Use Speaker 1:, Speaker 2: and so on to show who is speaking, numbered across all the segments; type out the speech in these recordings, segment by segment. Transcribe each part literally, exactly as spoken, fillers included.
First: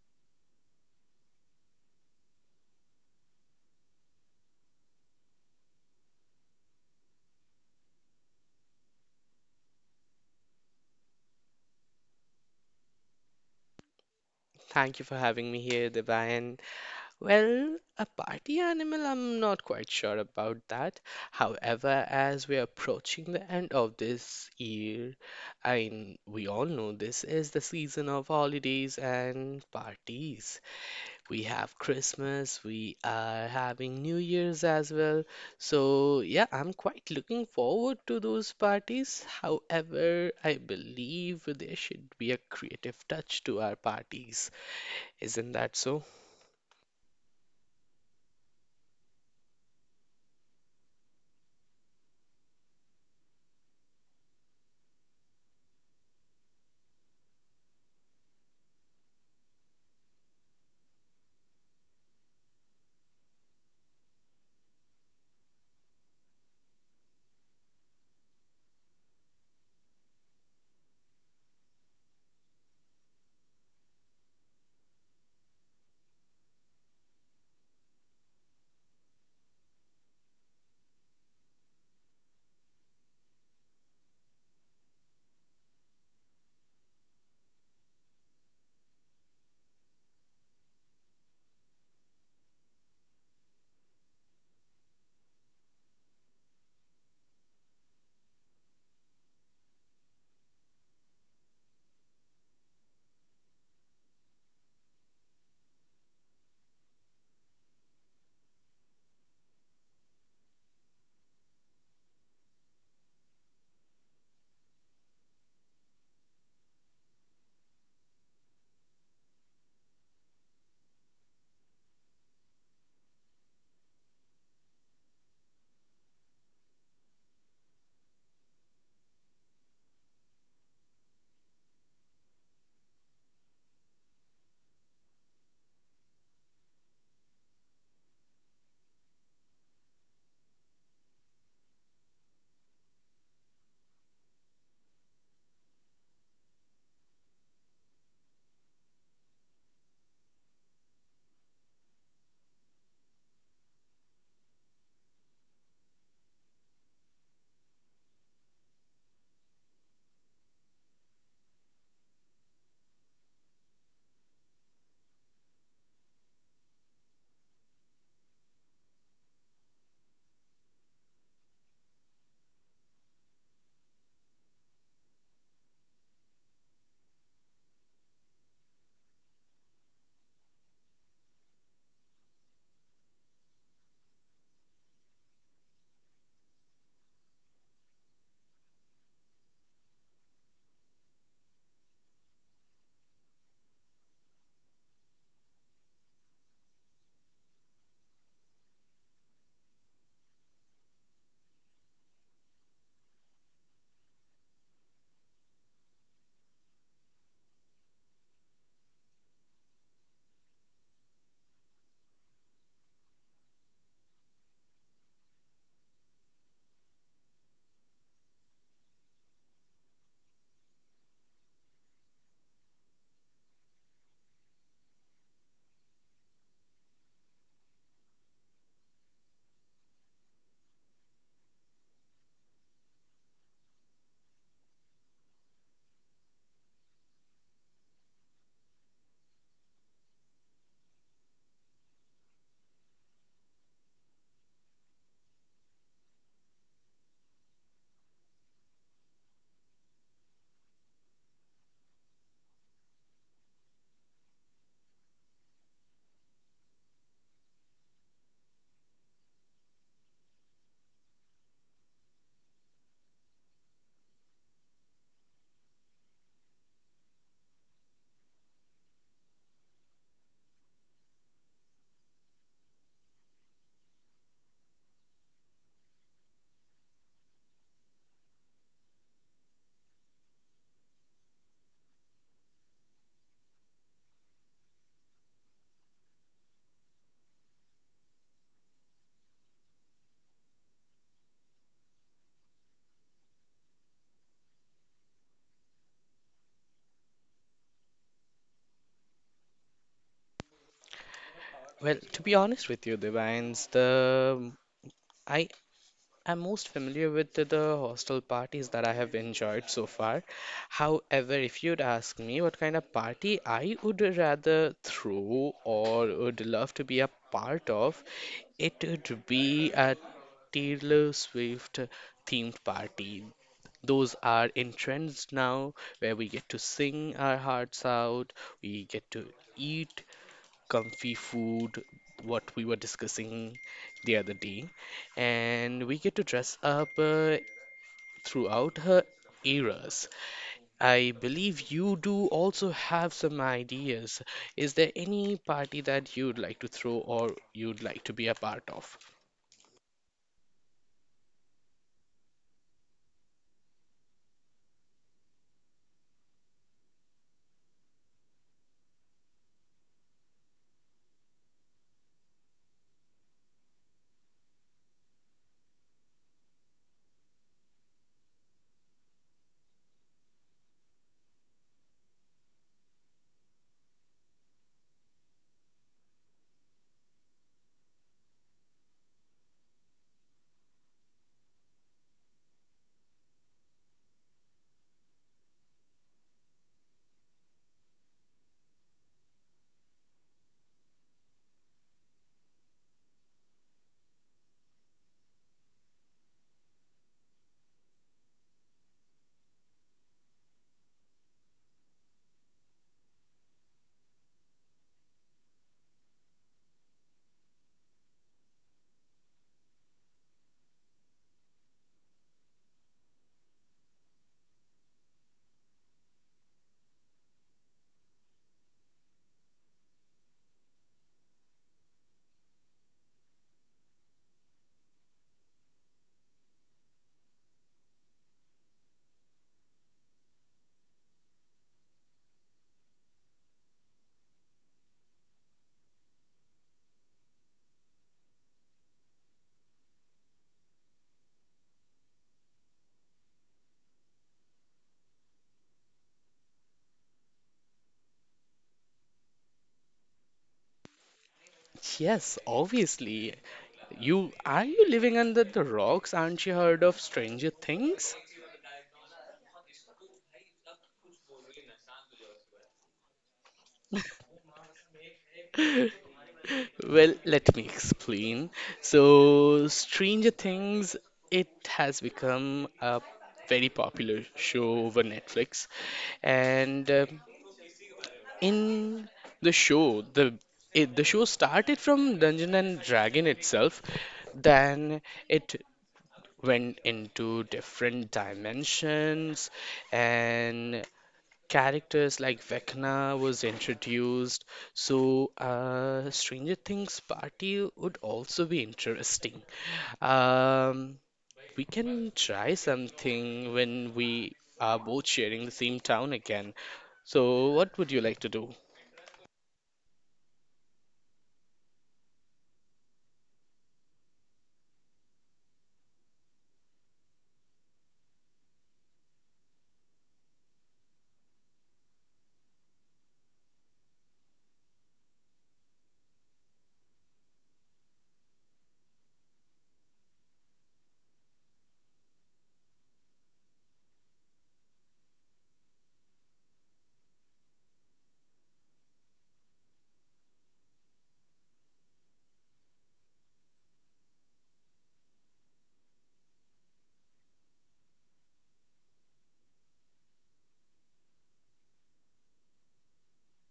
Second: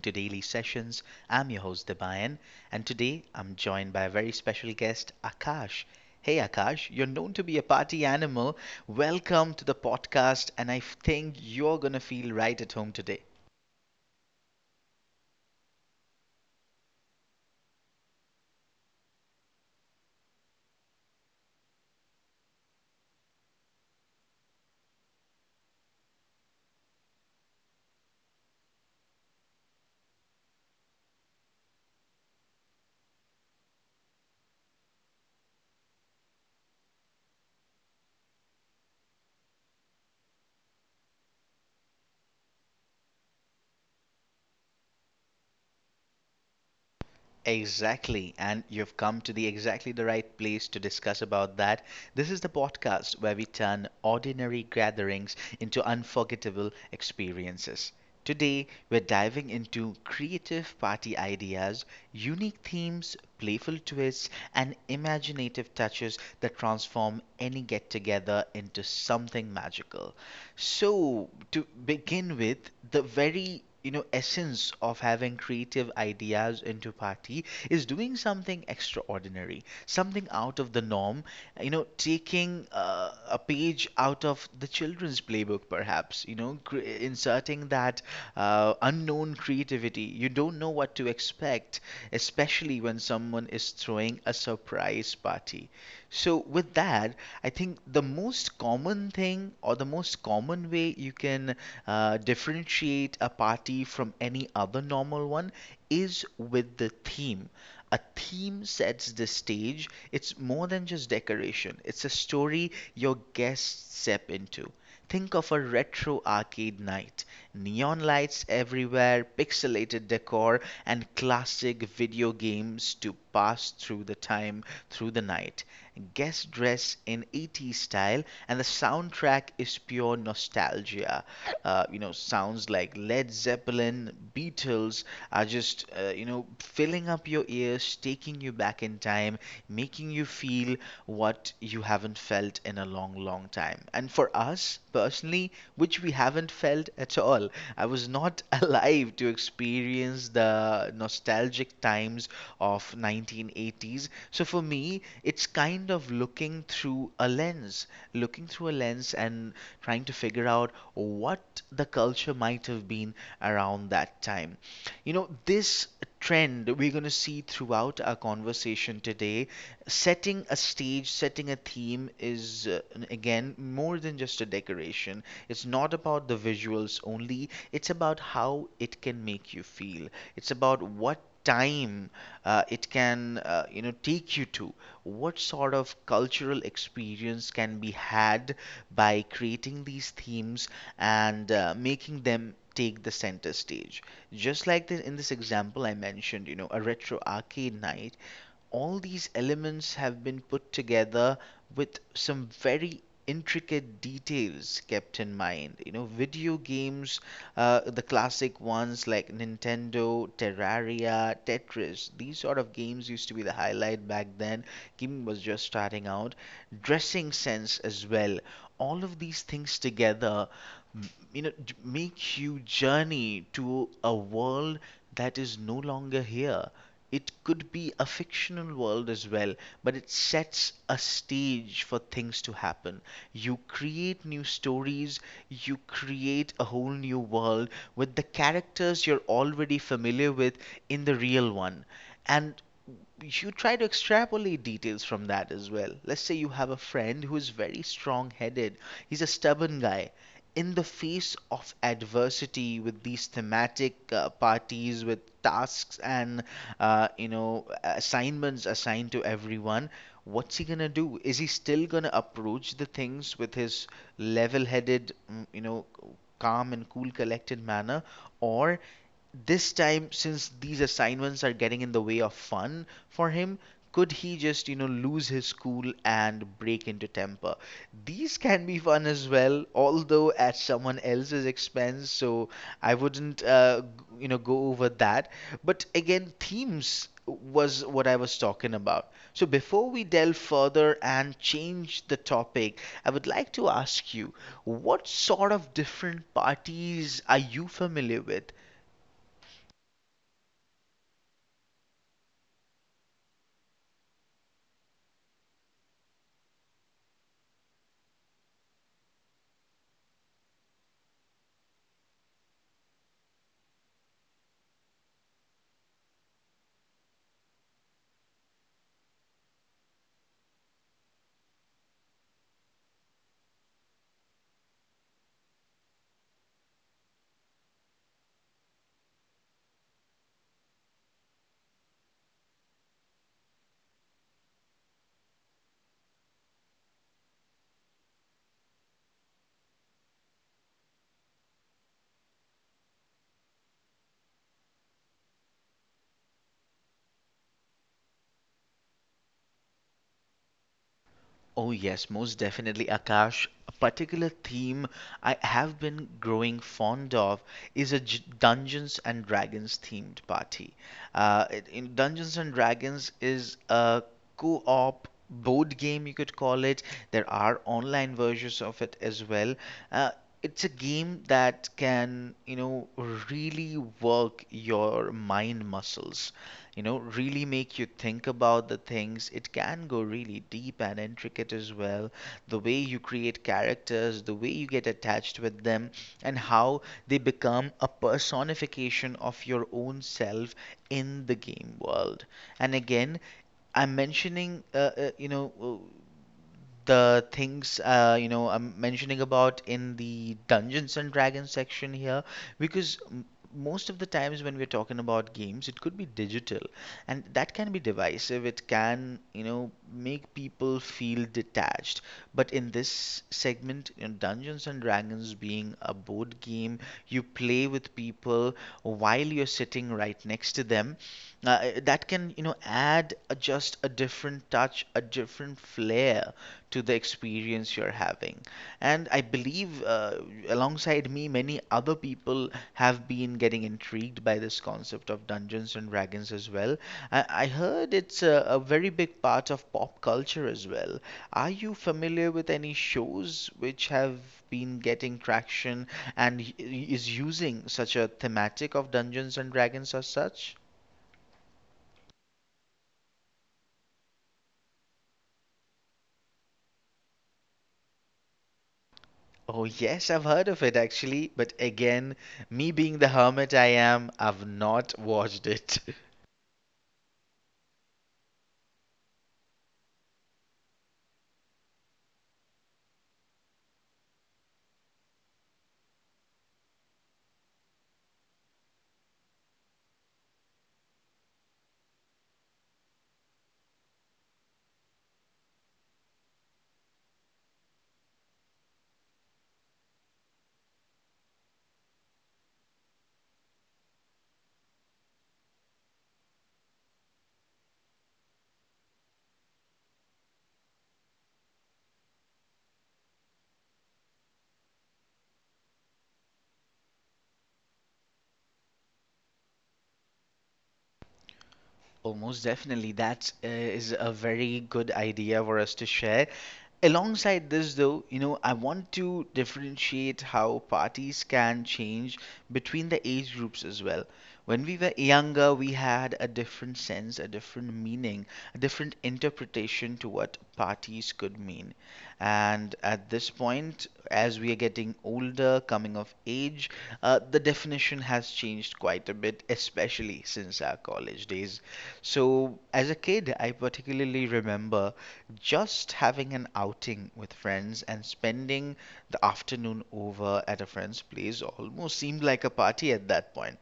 Speaker 1: to Daily Sessions. I'm your host, Debayan, and today I'm joined by a very special guest, Akash. Hey, Akash, you're known to be a party animal. Welcome to the podcast, and I think you're going to feel right at home today.
Speaker 2: Thank you for having me here, Debayan. Well, a party animal, I'm not quite sure about that. However, as we're approaching the end of this year, I mean, we all know this is the season of holidays and parties. We have Christmas, we are having New Year's as well. So, yeah, I'm quite looking forward to those parties. However, I believe there should be a creative touch to our parties. Isn't that so?
Speaker 1: Exactly, and you've come to the exactly the right place to discuss about that. This is the podcast where we turn ordinary gatherings into unforgettable experiences. Today, we're diving into creative party ideas, unique themes, playful twists, and imaginative touches that transform any get together into something magical. So, to begin with, the very you know essence of having creative ideas into party is doing something extraordinary, something out of the norm. You know, taking uh, a page out of the children's playbook, perhaps. You know cre- inserting that uh, unknown creativity. You don't know what to expect, especially when someone is throwing a surprise party. So, with that, I think the most common thing or the most common way you can uh, differentiate a party from any other normal one is with the theme. A theme sets the stage. It's more than just decoration, it's a story your guests step into. Think of a retro arcade night. Neon lights everywhere, pixelated decor, and classic video games to pass through the time through the night guest dress in eighties style, and the soundtrack is pure nostalgia. Uh, you know, sounds like Led Zeppelin, Beatles are just, uh, you know, filling up your ears, taking you back in time, making you feel what you haven't felt in a long, long time. And for us personally, which we haven't felt at all, I was not alive to experience the nostalgic times of nineteen eighties. So for me, it's kind of looking through a lens, looking through a lens and trying to figure out what the culture might have been around that time. You know, this trend we're going to see throughout our conversation today. Setting a stage, setting a theme is, uh, again, more than just a decoration. It's not about the visuals only, it's about how it can make you feel. It's about what time uh, it can, uh, you know, take you to, what sort of cultural experience can be had by creating these themes and uh, making them take the center stage. Just like this, in this example I mentioned, you know, a retro arcade night, all these elements have been put together with some very intricate details kept in mind. You know, video games, uh, the classic ones like Nintendo, Terraria, Tetris, these sort of games used to be the highlight back then. Gaming was just starting out. Dressing sense as well. All of these things together, m- you know, d- make you journey to a world that is no longer here. It could be a fictional world as well, but it sets a stage for things to happen. You create new stories, you create a whole new world with the characters you're already familiar with in the real one. And you try to extrapolate details from that as well. Let's say you have a friend who is very strong headed. He's a stubborn guy. In the face of adversity, with these thematic uh, parties with tasks and uh, you know, assignments assigned to everyone, what's he gonna do? Is he still gonna approach the things with his level-headed, mm, you know, calm and cool collected manner? Or this time, since these assignments are getting in the way of fun for him, could he just, you know, lose his cool and break into temper? These can be fun as well, although at someone else's expense. So I wouldn't, uh, g- you know, go over that. But again, themes was what I was talking about. So before we delve further and change the topic, I would like to ask you, what sort of different parties are you familiar with?
Speaker 2: Well, to be honest with you, Divines, the I am most familiar with the, the hostel parties that I have enjoyed so far. However, if you'd ask me what kind of party I would rather throw or would love to be a part of, it would be a Taylor Swift themed party. Those are in trends now where we get to sing our hearts out, we get to eat comfy food, what we were discussing the other day. And we get to dress up uh, throughout her eras. I believe you do also have some ideas. Is there any party that you'd like to throw or you'd like to be a part of?
Speaker 1: Oh, yes, most definitely, Akash. A particular theme I have been growing fond of is a J- Dungeons and Dragons themed party. Uh, it- in Dungeons and Dragons is a co op board game, you could call it. There are online versions of it as well. Uh, it's a game that can, you know, really work your mind muscles, you know, really make you think about the things. It can go really deep and intricate as well. The way you create characters, the way you get attached with them, and how they become a personification of your own self in the game world. And again, I'm mentioning, uh, uh, you know, uh, the things, uh, you know, I'm mentioning about in the Dungeons and Dragons section here, because m- most of the times when we're talking about games, it could be digital, and that can be divisive. It can, you know, make people feel detached. But in this segment, in Dungeons and Dragons being a board game, you play with people while you're sitting right next to them. Uh, that can, you know, add a, just a different touch, a different flair to the experience you're having. And I believe, uh, alongside me, many other people have been getting intrigued by this concept of Dungeons and Dragons as well. I, I heard it's a, a very big part of pop culture as well. Are you familiar with any shows which have been getting traction and y- is using such a thematic of Dungeons and Dragons as such?
Speaker 2: Yes, obviously. You are you living under the rocks? Aren't you heard of Stranger Things?
Speaker 1: Oh, yes, I've heard of it actually, but again, me being the hermit I am, I've not watched it.
Speaker 2: Well, let me explain. So, Stranger Things, it has become a very popular show over Netflix, and um in the show, the it, the show started from Dungeon and Dragon itself, then it went into different dimensions, and characters like Vecna was introduced, so uh, Stranger Things party would also be interesting. Um, we can try something when we are both sharing the same town again. So, what would you like to do?
Speaker 1: Oh, most definitely, that uh, is a very good idea for us to share. Alongside this, though, you know, I want to differentiate how parties can change between the age groups as well. When we were younger, we had a different sense, a different meaning, a different interpretation to what parties could mean. And at this point, as we are getting older, coming of age, uh, the definition has changed quite a bit, especially since our college days. So, as a kid, I particularly remember just having an outing with friends and spending the afternoon over at a friend's place almost seemed like a party at that point.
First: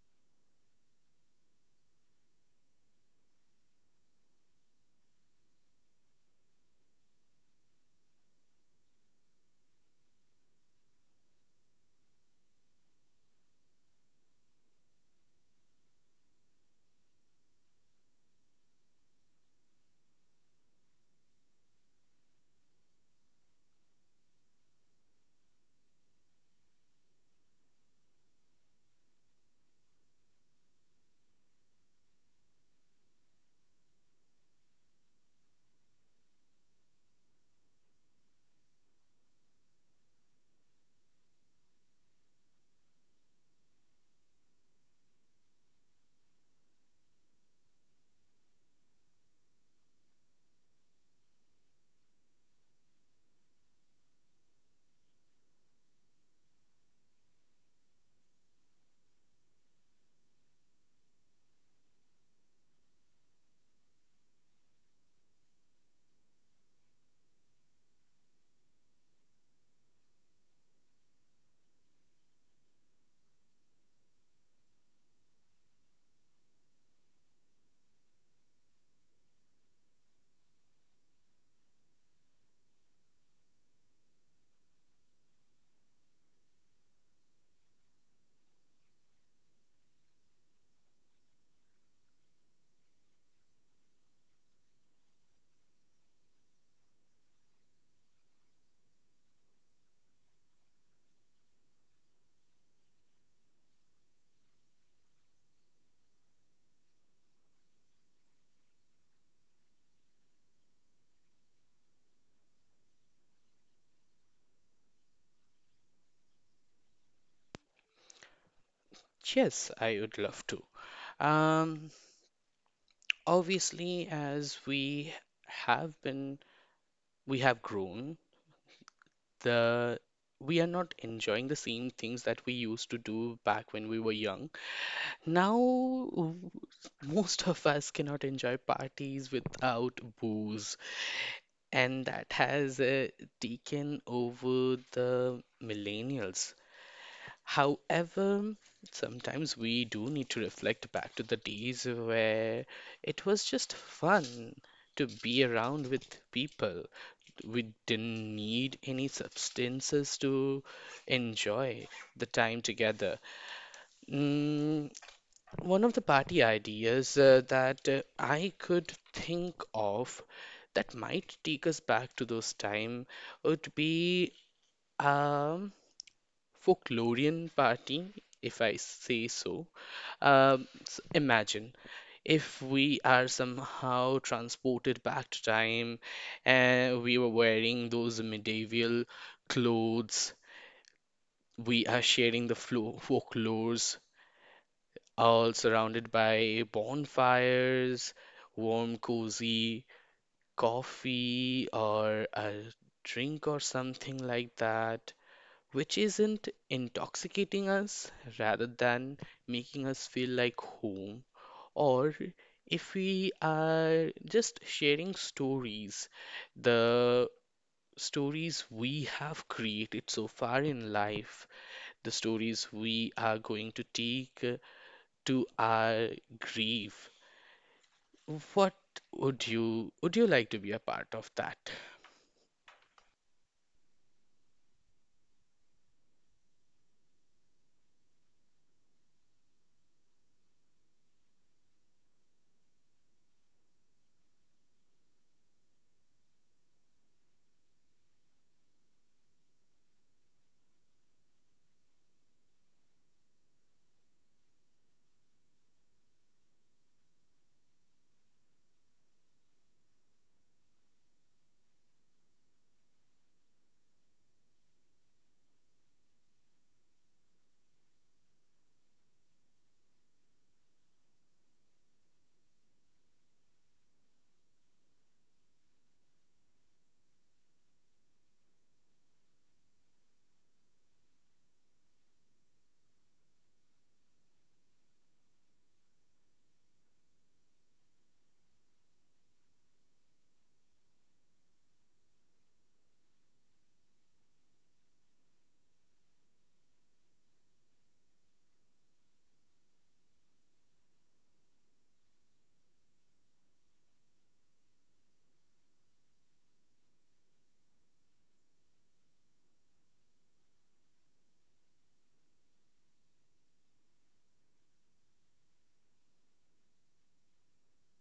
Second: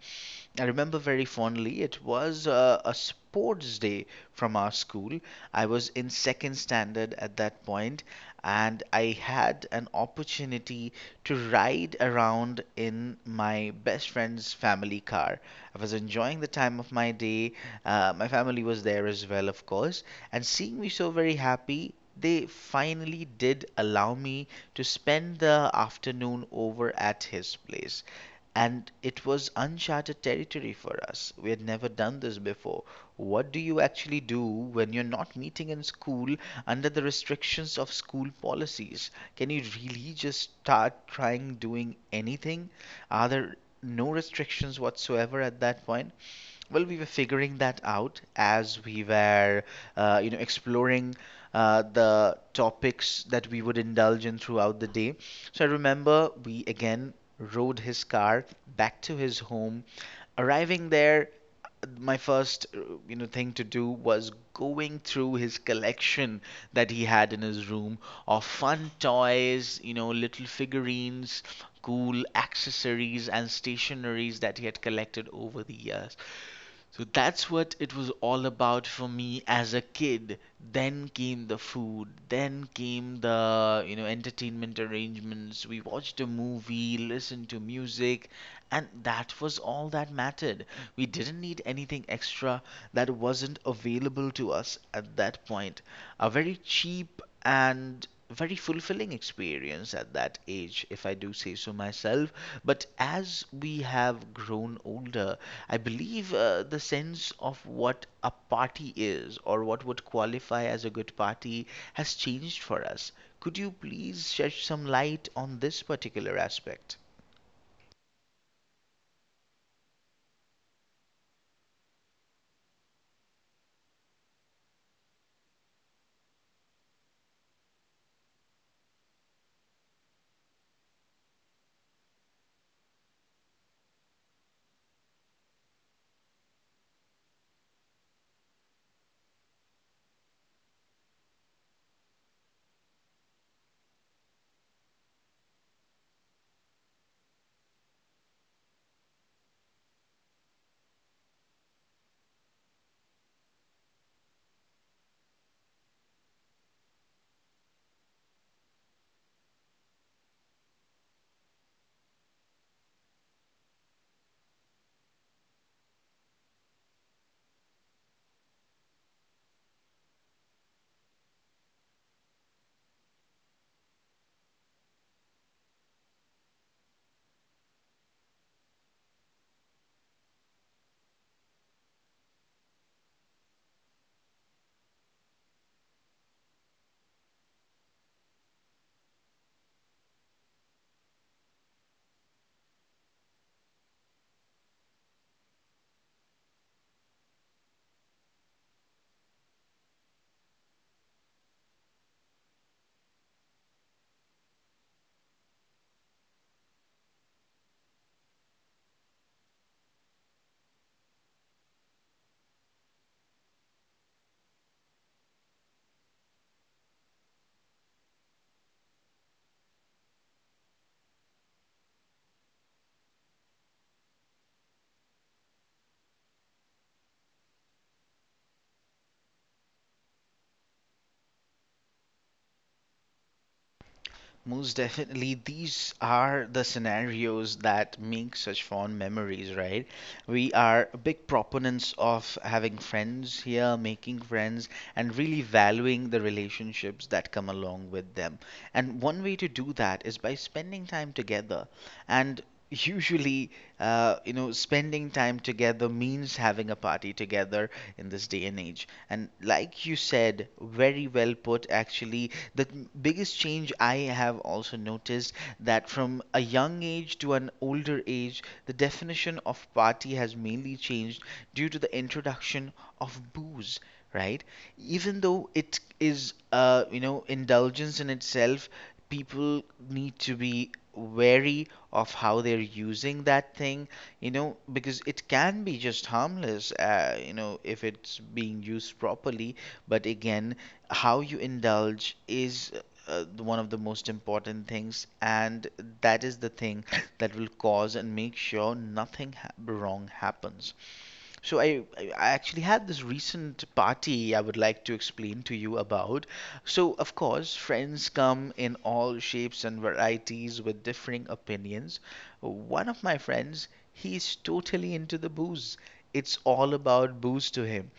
Speaker 1: I remember very fondly. It was uh, a sports day from our school. I was in second standard at that point, and I had an opportunity to ride around in my best friend's family car. I was enjoying the time of my day. Uh, my family was there as well, of course, and seeing me so very happy, they finally did allow me to spend the afternoon over at his place, and it was uncharted territory for us. We had never done this before. What do you actually do when you're not meeting in school, under the restrictions of school policies? Can you really just start trying doing anything? Are there no restrictions whatsoever at that point? Well, we were figuring that out as we were, uh, you know, exploring uh, the topics that we would indulge in throughout the day. So I remember we again rode his car back to his home. Arriving there, my first, uh, you know, thing to do was going through his collection that he had in his room of fun toys, you know, little figurines, cool accessories and stationeries that he had collected over the years. So that's what it was all about for me as a kid. Then came the food, then came the, you know, entertainment arrangements. We watched a movie, listened to music, and that was all that mattered. We didn't need anything extra that wasn't available to us at that point. A very cheap and very fulfilling experience at that age, if I do say so myself. But as we have grown older, I believe uh, the sense of what a party is or what would qualify as a good party has changed for us. Could you please shed some light on this particular aspect?
Speaker 2: Yes, I would love to. Um, Obviously, as we have been, we have grown, the we are not enjoying the same things that we used to do back when we were young. Now, w- most of us cannot enjoy parties without booze, and that has uh, taken over the millennials. However, sometimes we do need to reflect back to the days where it was just fun to be around with people. We didn't need any substances to enjoy the time together. Mm, one of the party ideas uh, that uh, I could think of that might take us back to those time would be um folklorian party, if I say so. Um, s- imagine if we are somehow transported back to time and we were wearing those medieval clothes. We are sharing the flo folklores. All surrounded by bonfires, warm, cozy coffee, or a drink or something like that, which isn't intoxicating us rather than making us feel like home. Or if we are just sharing stories, the stories we have created so far in life, the stories we are going to take uh, to our grief. What would you would you like to be a part of that?
Speaker 1: Most definitely, these are the scenarios that make such fond memories, right? We are big proponents of having friends here, making friends, and really valuing the relationships that come along with them. And one way to do that is by spending time together. And usually, uh, you know, spending time together means having a party together in this day and age. And like you said, very well put, actually, the biggest change I have also noticed, that from a young age to an older age, the definition of party has mainly changed due to the introduction of booze, right? Even though it is, uh, you know, indulgence in itself, people need to be wary of how they're using that thing, you know, because it can be just harmless, uh, you know, if it's being used properly. But again, how you indulge is uh, the- one of the most important things, and that is the thing that will cause and make sure nothing ha- wrong happens. So I, I I actually had this recent party I would like to explain to you about. So of course, friends come in all shapes and varieties with differing opinions. One of my friends, he's totally into the booze. It's all about booze to him.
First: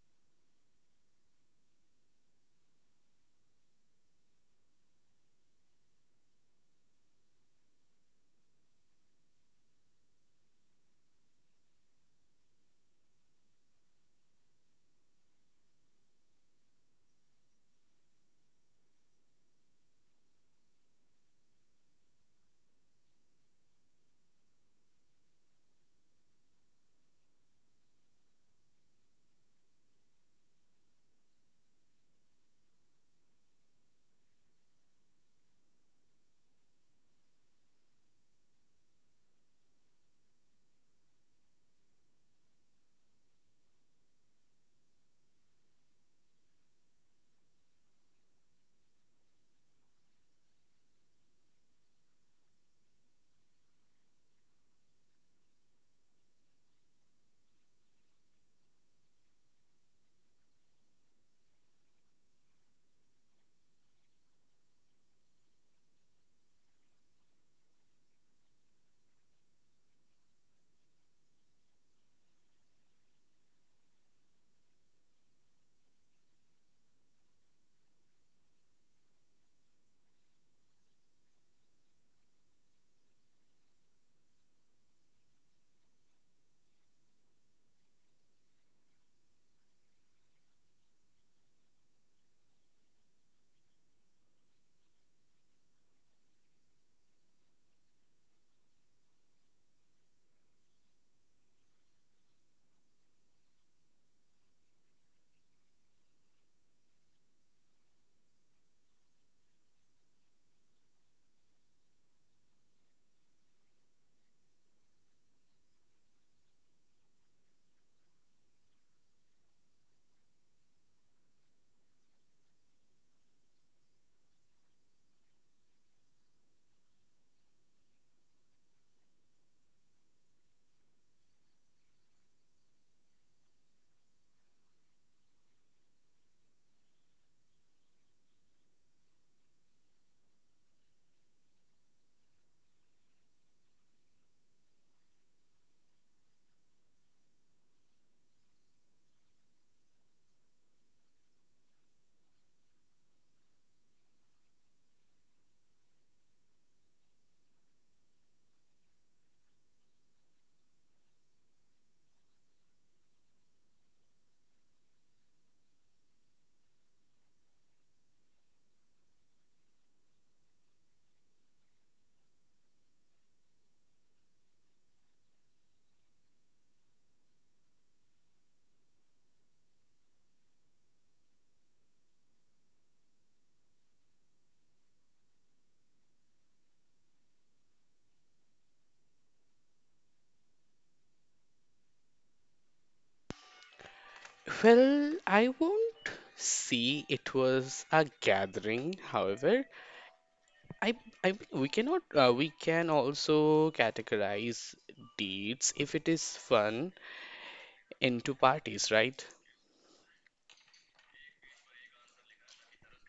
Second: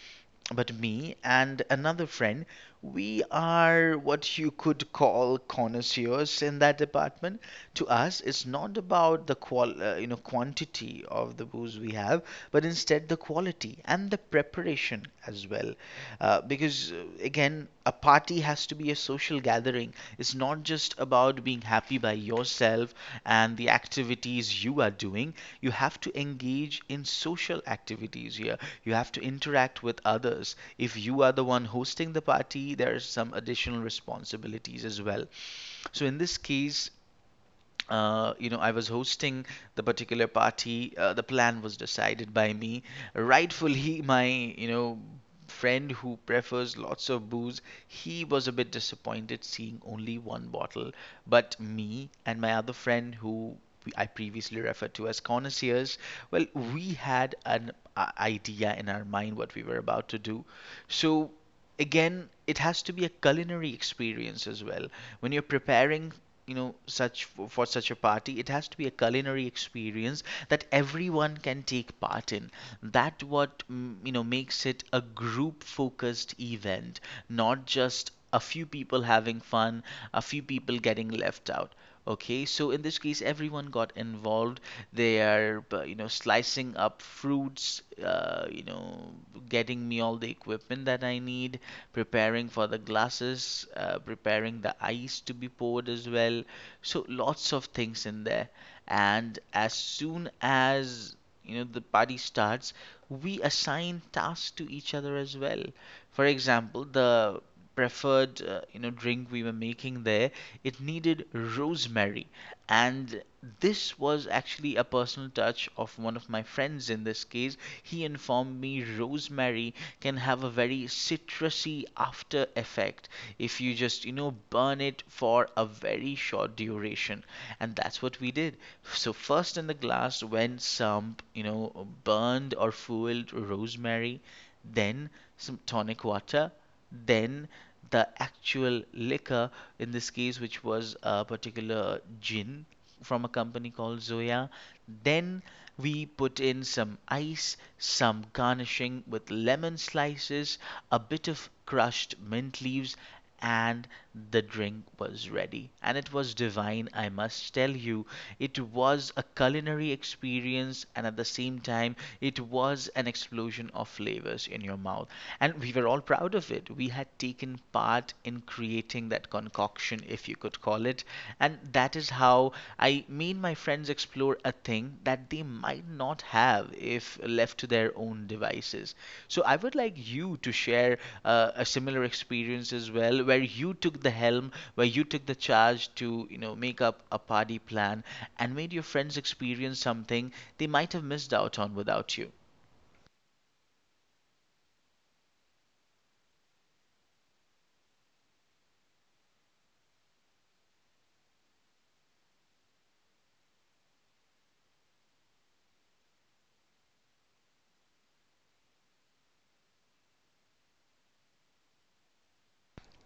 Speaker 1: But me and another friend, we are what you could call connoisseurs in that department. To us, it's not about the qual- uh, you know quantity of the booze we have, but instead the quality and the preparation as well. Uh, because uh, again, a party has to be a social gathering. It's not just about being happy by yourself and the activities you are doing. You have to engage in social activities here, you have to interact with others. If you are the one hosting the party, there are some additional responsibilities as well. So in this case, uh, you know, I was hosting the particular party. Uh, the plan was decided by me. Rightfully, my, you know, friend who prefers lots of booze, he was a bit disappointed seeing only one bottle. But me and my other friend, who I previously referred to as connoisseurs, well, we had an uh, idea in our mind what we were about to do. So again, it has to be a culinary experience as well. When you're preparing, you know such for, such a party, it has to be a culinary experience that everyone can take part in. That what mm, you know makes it a group focused event, not just a few people having fun, a few people getting left out. Okay, so in this case, everyone got involved. They are, uh, you know, slicing up fruits, uh, you know, getting me all the equipment that I need, preparing for the glasses, uh, preparing the ice to be poured as well. So lots of things in there. And as soon as you know the party starts, we assign tasks to each other as well. For example, the preferred uh, you know drink we were making there, it needed rosemary. And this was actually a personal touch of one of my friends in this case. He informed me rosemary can have a very citrusy after effect if you just, you know, burn it for a very short duration. And that's what we did. So, first in the glass went some, you know, burned or fueled rosemary, then some tonic water, then the actual liquor, in this case, which was a particular gin from a company called Zoya. Then we put in some ice, some garnishing with lemon slices, a bit of crushed mint leaves, and the drink was ready. And it was divine, I must tell you. It was a culinary experience, and at the same time, it was an explosion of flavors in your mouth. And we were all proud of it. We had taken part in creating that concoction, if you could would call it. And that is how I me my friends explore a thing that they might not have if left to their own devices. So I would like you to share uh, a similar experience as well, where you took the helm, where you took the charge to, you know, make up a party plan and made your friends experience something they might have missed out on without you.
Speaker 2: Well, I won't say it was a gathering. However, I I we cannot uh, we can also categorize dates if it is fun into parties, right?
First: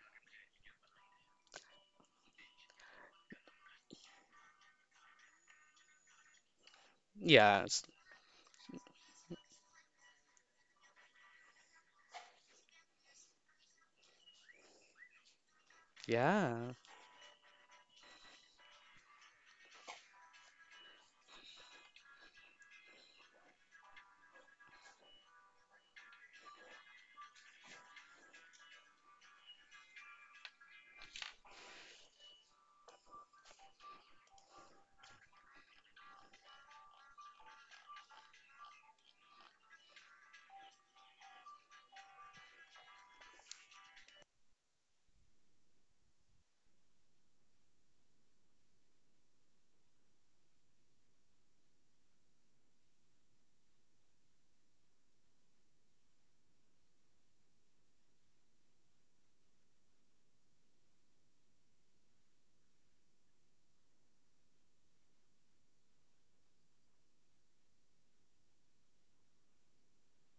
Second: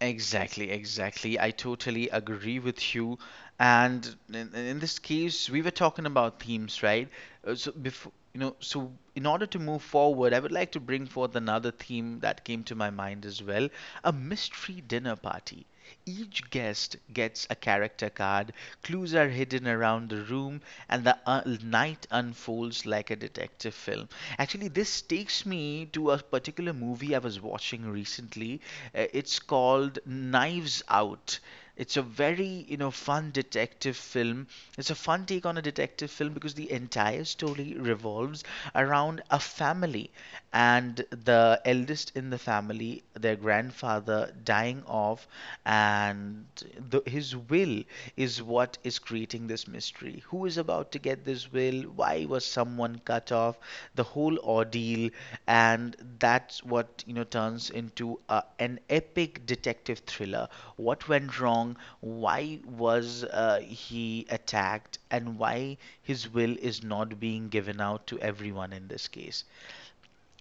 Speaker 1: Exactly, exactly. I totally agree with you. And in, in this case, we were talking about themes, right? Uh, so
Speaker 2: Yes.
Speaker 1: before, you know, so in order to move forward, I would like to bring forth another theme that came to my mind as well, a mystery dinner party. Each
Speaker 2: Yeah.
Speaker 1: guest gets a character card, clues are hidden around the room, and the uh, night unfolds like a detective film. Actually, this takes me to a particular movie I was watching recently. Uh, it's called Knives Out. It's a very, you know, fun detective film. It's a fun take on a detective film because the entire story revolves around a family and the eldest in the family, their grandfather dying off, and the, his will is what is creating this mystery. Who is who's about to get this will, why was someone cut off, the whole ordeal, and that's what, you know, turns into a, an epic detective thriller. What went wrong? Why was uh, he attacked, and why his will is not being given out to everyone in this case?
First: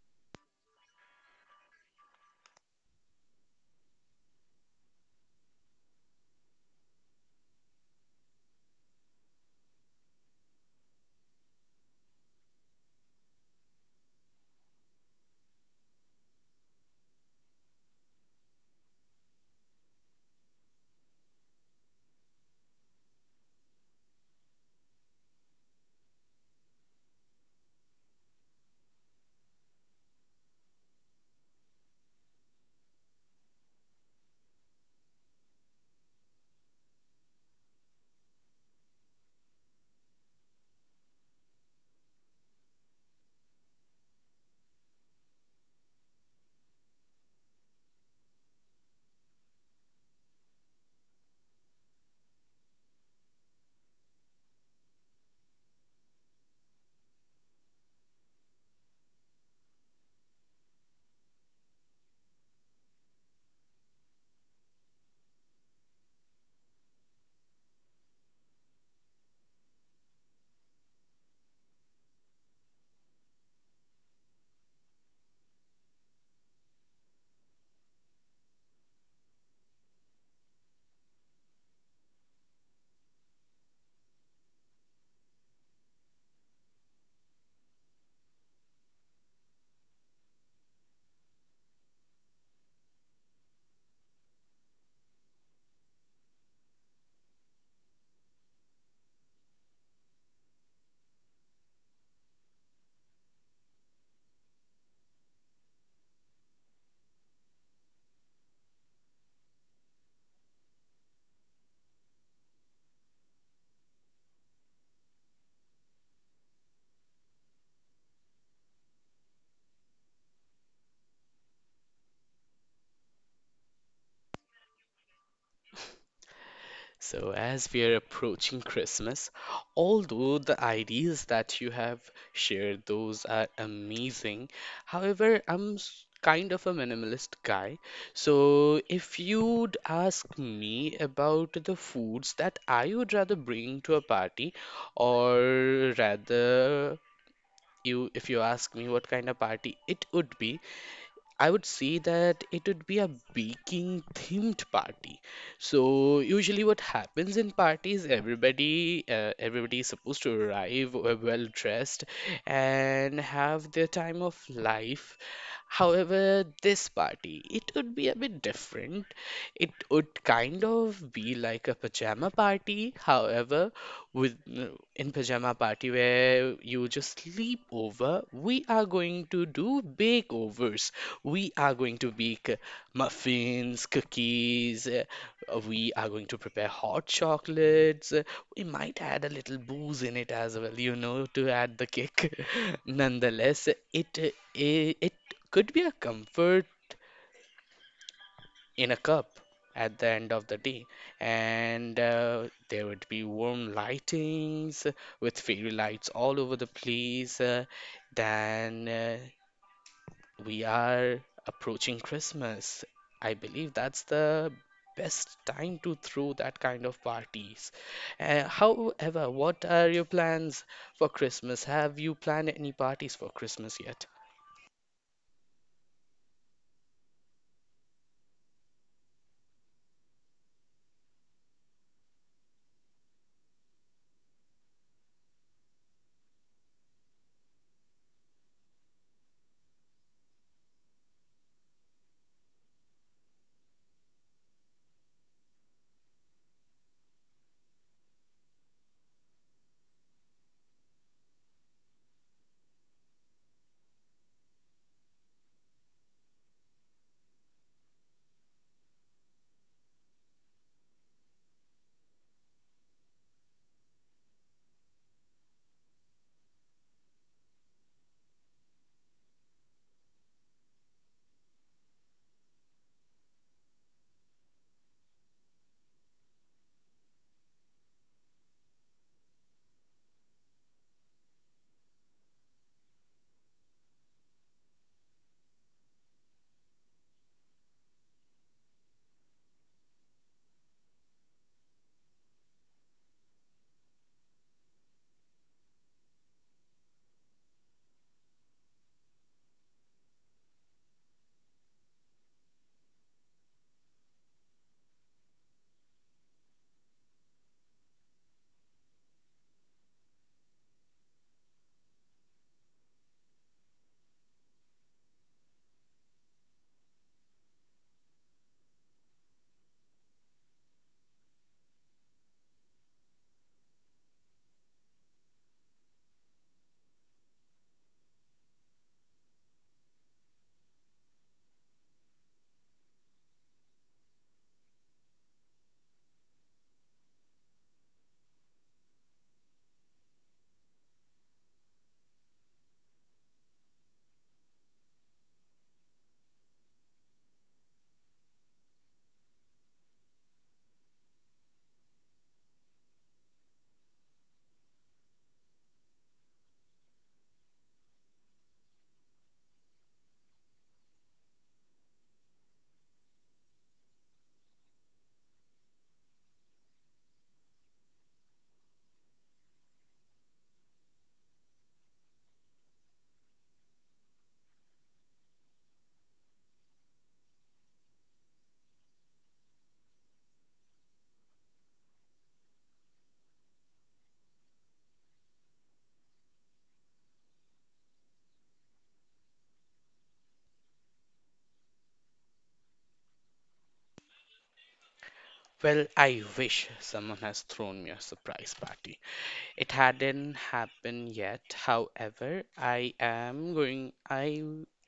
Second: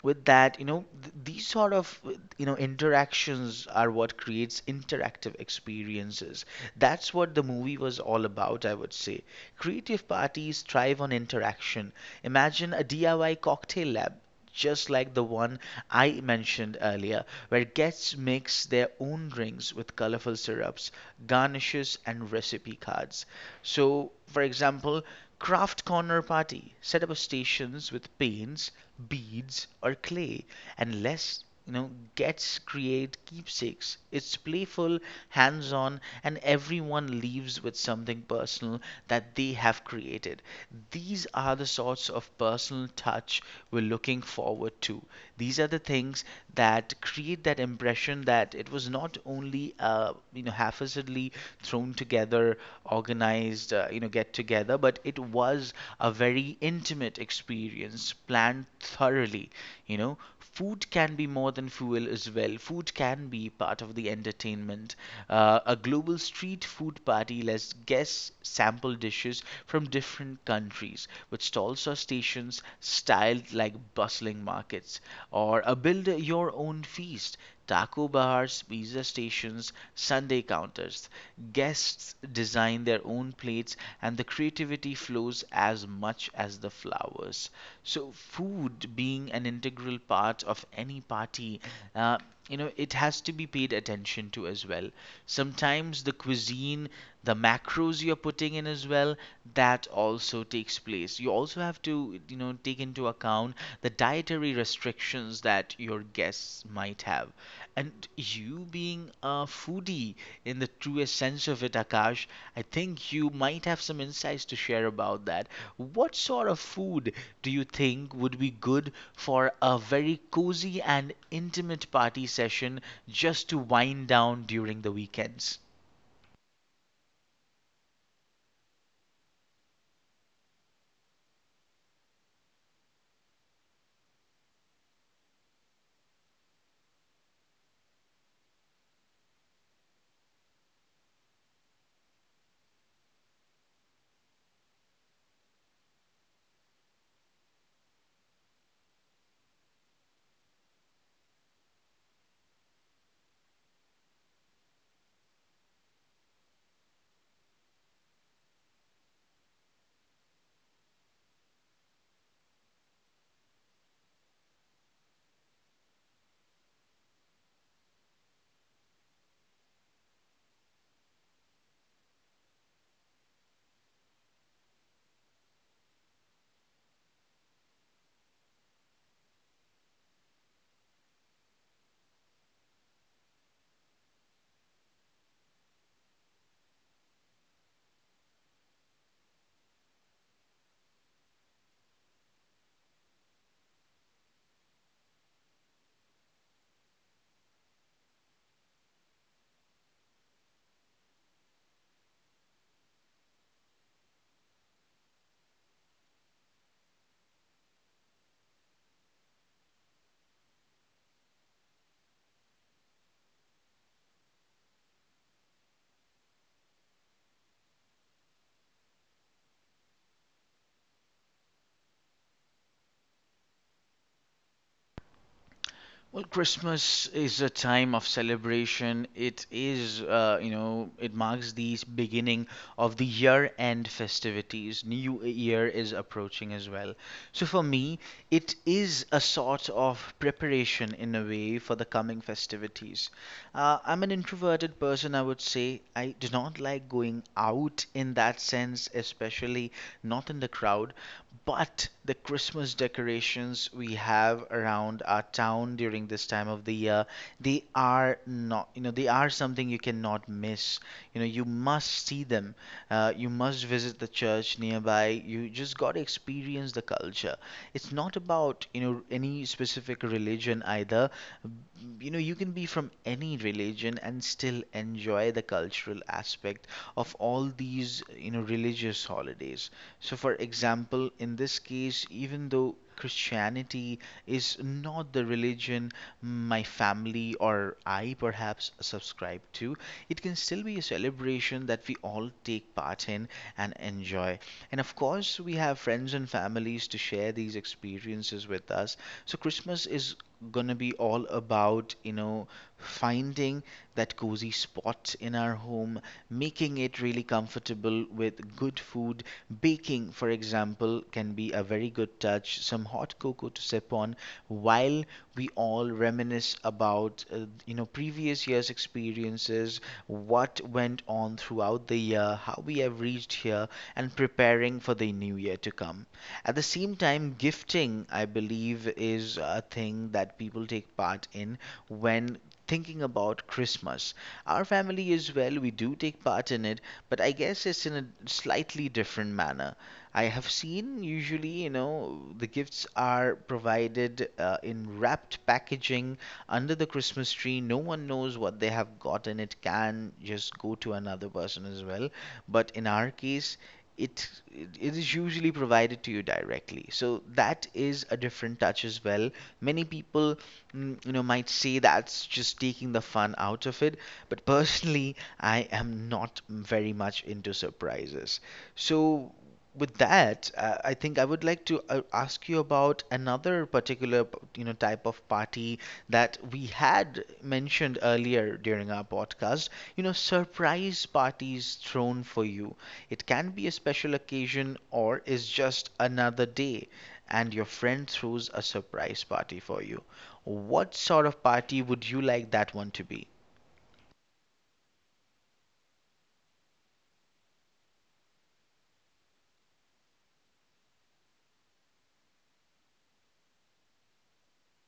Speaker 1: With that, you know, th- these sort of, you know, interactions are what creates interactive experiences. That's what the movie was all about, I would say. Creative parties thrive on interaction. Imagine a D I Y cocktail lab. Just like the one I mentioned earlier, where guests mix their own drinks with colorful syrups, garnishes, and recipe cards. So, for example, Craft Corner Party. Set up stations with paints, beads, or clay, and less you know gets create keepsakes. It's playful, hands-on, and everyone leaves with something personal that they have created. These are the sorts of personal touch we're looking forward to. These are the things that create that impression that it was not only, uh, you know haphazardly thrown together, organized, uh, you know get together, but it was a very intimate experience planned thoroughly. You know, food can be more than fuel as well. Food can be part of the entertainment. Uh, a global street food party lets guests sample dishes from different countries with stalls or stations styled like bustling markets, or a build your own feast, taco bars, pizza stations, Sunday counters. Guests design their own plates and the creativity flows as much as the flowers. So, food being an integral part of any party, uh, you know, it has to be paid attention to as well. Sometimes the cuisine, the macros you're putting in as well, that also takes place. You also have to, you know, take into account the dietary restrictions that your guests might have. And you being a foodie in the truest sense of it, Akash, I think you might have some insights to share about that. What sort of food do you think would be good for a very cozy and intimate party session just to wind down during the weekends?
Speaker 2: So, as we are approaching Christmas, although the ideas that you have shared, those are amazing. However, I'm s- kind of a minimalist guy. So, if you'd ask me about the foods that I would rather bring to a party, or rather, you, if you ask me what kind of party it would be, I would say that it would be a baking themed party. So usually what happens in parties, everybody uh, everybody is supposed to arrive uh, well dressed and have their time of life. However, this party, it would be a bit different. It would kind of be like a pajama party, however, with in pajama party where you just sleep over, we are going to do bakeovers. We are going to bake muffins, cookies, uh, we are going to prepare hot chocolates. uh, We might add a little booze in it as well, you know, to add the kick. Nonetheless, it it, it could be a comfort in a cup at the end of the day, and uh, there would be warm lightings with fairy lights all over the place, uh, then uh, we are approaching Christmas. I believe that's the best time to throw that kind of parties. Uh, however, what are your plans for Christmas? Have you planned any parties for Christmas yet?
Speaker 1: Well, Christmas is a time of celebration. It is, uh, you know, it marks the beginning of the year-end festivities. New Year is approaching as well. So for me, it is a sort of preparation in a way for the coming festivities. Uh, I'm an introverted person, I would say. I do not like going out in that sense, especially not in the crowd. But the Christmas decorations we have around our town during this time of the year, they are not, you know, they are something you cannot miss. You know, you must see them. Uh, you must visit the church nearby. You just got to experience the culture. It's not about, you know, any specific religion either. You know, you can be from any religion and still enjoy the cultural aspect of all these, you know, religious holidays. So for example, in this case, even though Christianity is not the religion my family or I perhaps subscribe to, it can still be a celebration that we all take part in and enjoy. And of course, we have friends and families to share these experiences with us. So, Christmas is going to be all about, you know, finding that cozy spot in our home, making it really comfortable with good food. Baking, for example, can be a very good touch, some hot cocoa to sip on while we all reminisce about, uh, you know, previous year's experiences, what went on throughout the year, how we have reached here and preparing for the new year to come. At the same time, gifting, I believe, is a thing that people take part in when thinking about Christmas. Our family as well, we do take part in it, but I guess it's in a slightly different manner. I have seen usually, you know, the gifts are provided uh, in wrapped packaging under the Christmas tree. No one knows what they have gotten. It can just go to another person as well. But in our case, it it is usually provided to you directly, so that is a different touch as well. Many people, mm, you know might say that's just taking the fun out of it, but personally, I am not very much into surprises. So with that, uh, I think I would like to uh, ask you about another particular p- you know type of party that we had mentioned earlier during our podcast. You know, surprise parties thrown for you. It can be a special occasion or is just another day, and your friend throws a surprise party for you. What sort of party would you like that one to be?
Speaker 2: Well, I wish someone has thrown me a surprise party. It hadn't happened yet. However, I am going I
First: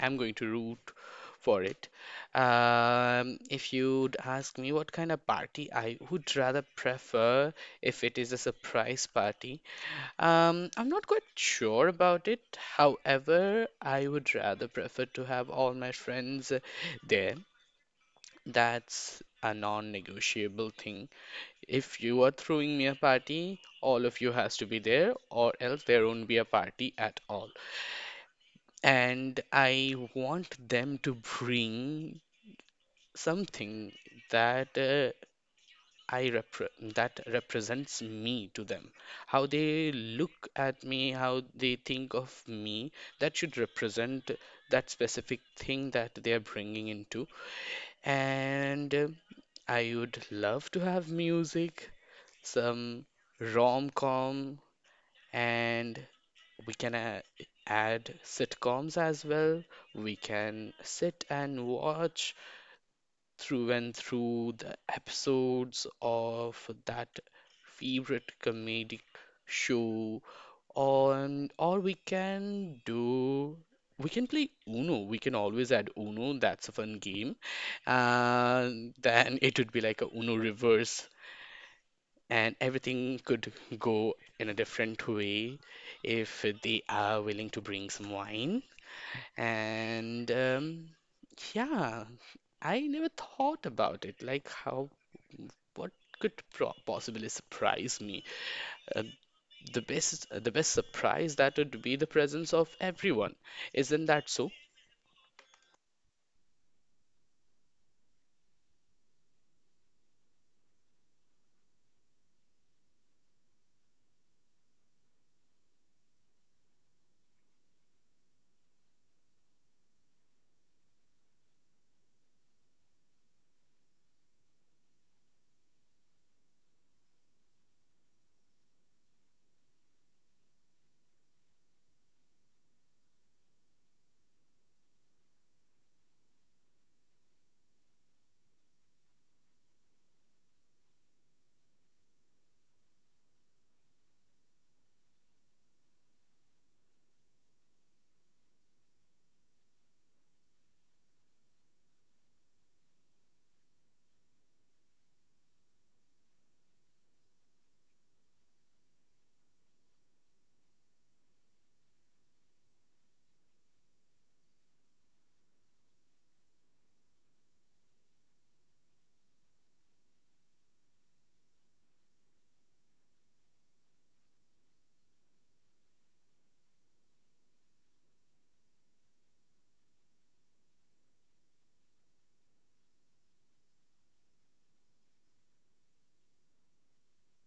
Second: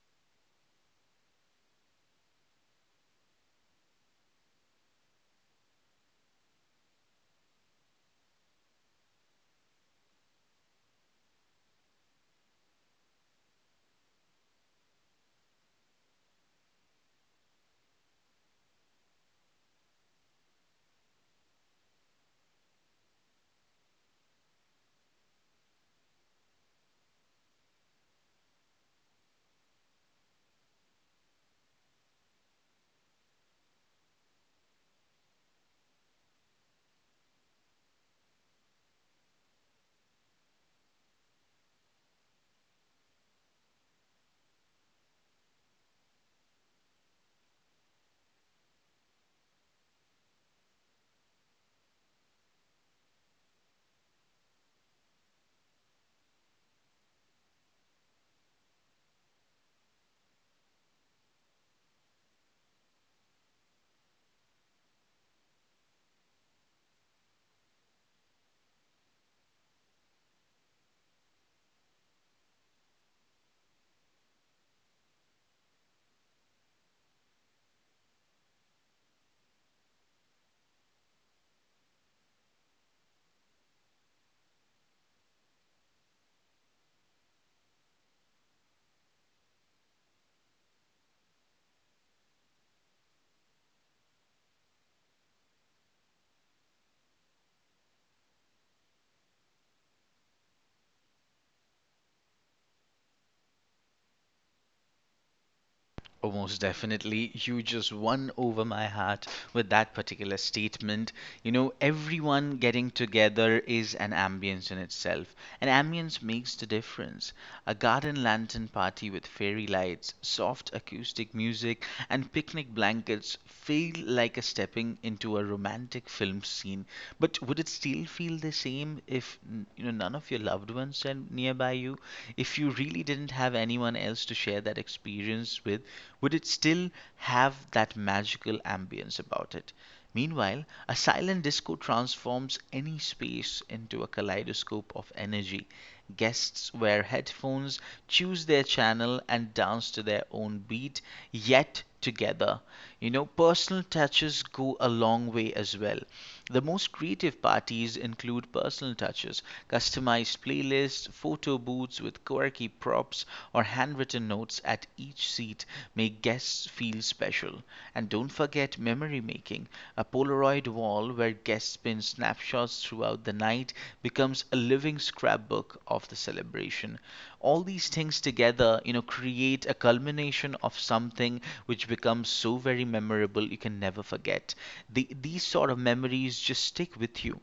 Speaker 2: am going to root for it. Um, if you'd ask me what kind of party I would rather prefer if it is a surprise party, um, I'm not quite sure about it. However, I would rather prefer to have all my friends there. That's a non-negotiable thing. If you are throwing me a party, all of you has to be there, or else there won't be a party at all. And I want them to bring something that uh, I repre that represents me to them. How they look at me, how they think of me, that should represent that specific thing that they are bringing into. And uh, I would love to have music, some rom-com, and we can uh, add sitcoms as well. We can sit and watch through and through the episodes of that favorite comedic show, on or we can do. We can play Uno. We can always add Uno. That's a fun game. And then it would be like a Uno reverse and everything could go in a different way if they are willing to bring some wine. And um, yeah, I never thought about it, like how what could pro possibly surprise me. Uh, the best the best surprise that would be the presence of everyone. Isn't that so?
Speaker 1: Oh, most definitely. You just won over my heart with that particular statement. You know, everyone getting together is an ambience in itself. An ambience makes the difference. A garden lantern party with fairy lights, soft acoustic music, and picnic blankets feel like a stepping into a romantic film scene. But would it still feel the same if n- you know none of your loved ones are nearby you? If you really didn't have anyone else to share that experience with, would it still have that magical ambience about it? Meanwhile, a silent disco transforms any space into a kaleidoscope of energy. Guests wear headphones, choose their channel, and dance to their own beat, yet together. You know, personal touches go a long way as well. The most creative parties include personal touches, customized playlists, photo booths with quirky props, or handwritten notes at each seat make guests feel special. And don't forget memory making. A Polaroid wall where guests pin snapshots throughout the night becomes a living scrapbook of the celebration. All these things together, you know, create a culmination of something which becomes so very memorable you can never forget. The, these sort of memories just stick with you.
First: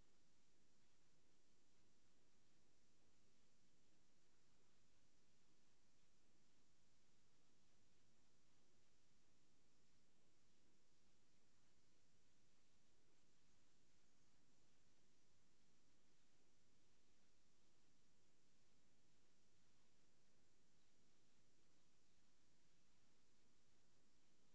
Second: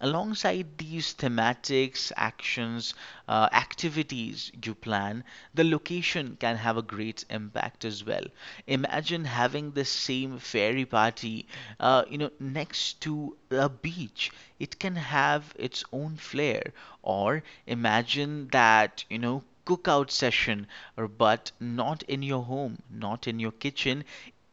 Speaker 1: Alongside these thematics, actions, uh, activities you plan, the location can have a great impact as well. Imagine having the same fairy party, uh, you know, next to a beach. It can have its own flair. Or imagine that, you know, cookout session, or but not in your home, not in your kitchen,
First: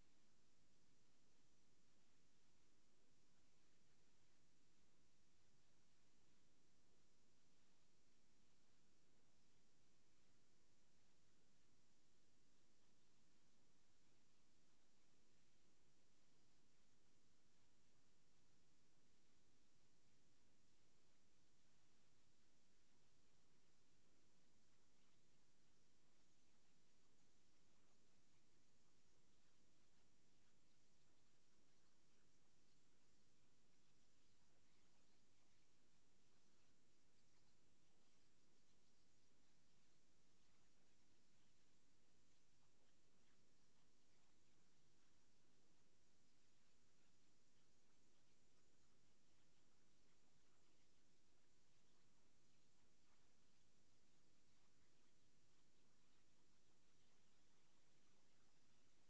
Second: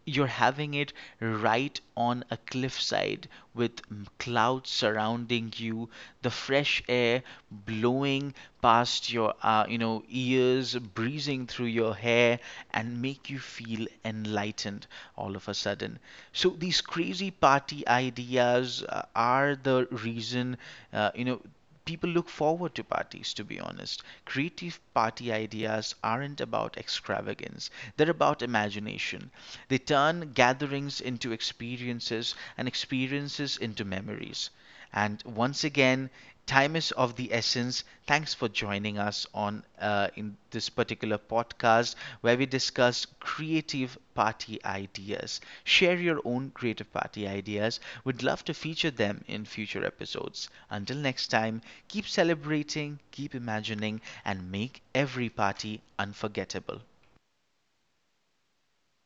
Speaker 1: you're having it right on a cliffside with m- clouds surrounding you, the fresh air blowing past your, uh, you know ears, breezing through your hair and make you feel enlightened all of a sudden. So these crazy party ideas, uh, are the reason, uh, you know people look forward to parties. To be honest, creative party ideas aren't about extravagance, they're about imagination. They turn gatherings into experiences and experiences into memories. And once again, time is of the essence. Thanks for joining us us on, uh, in this particular podcast where we discuss creative party ideas. Share your own creative party ideas. We'd love to feature them in future episodes. Until next time, keep celebrating, keep imagining, and make every party unforgettable.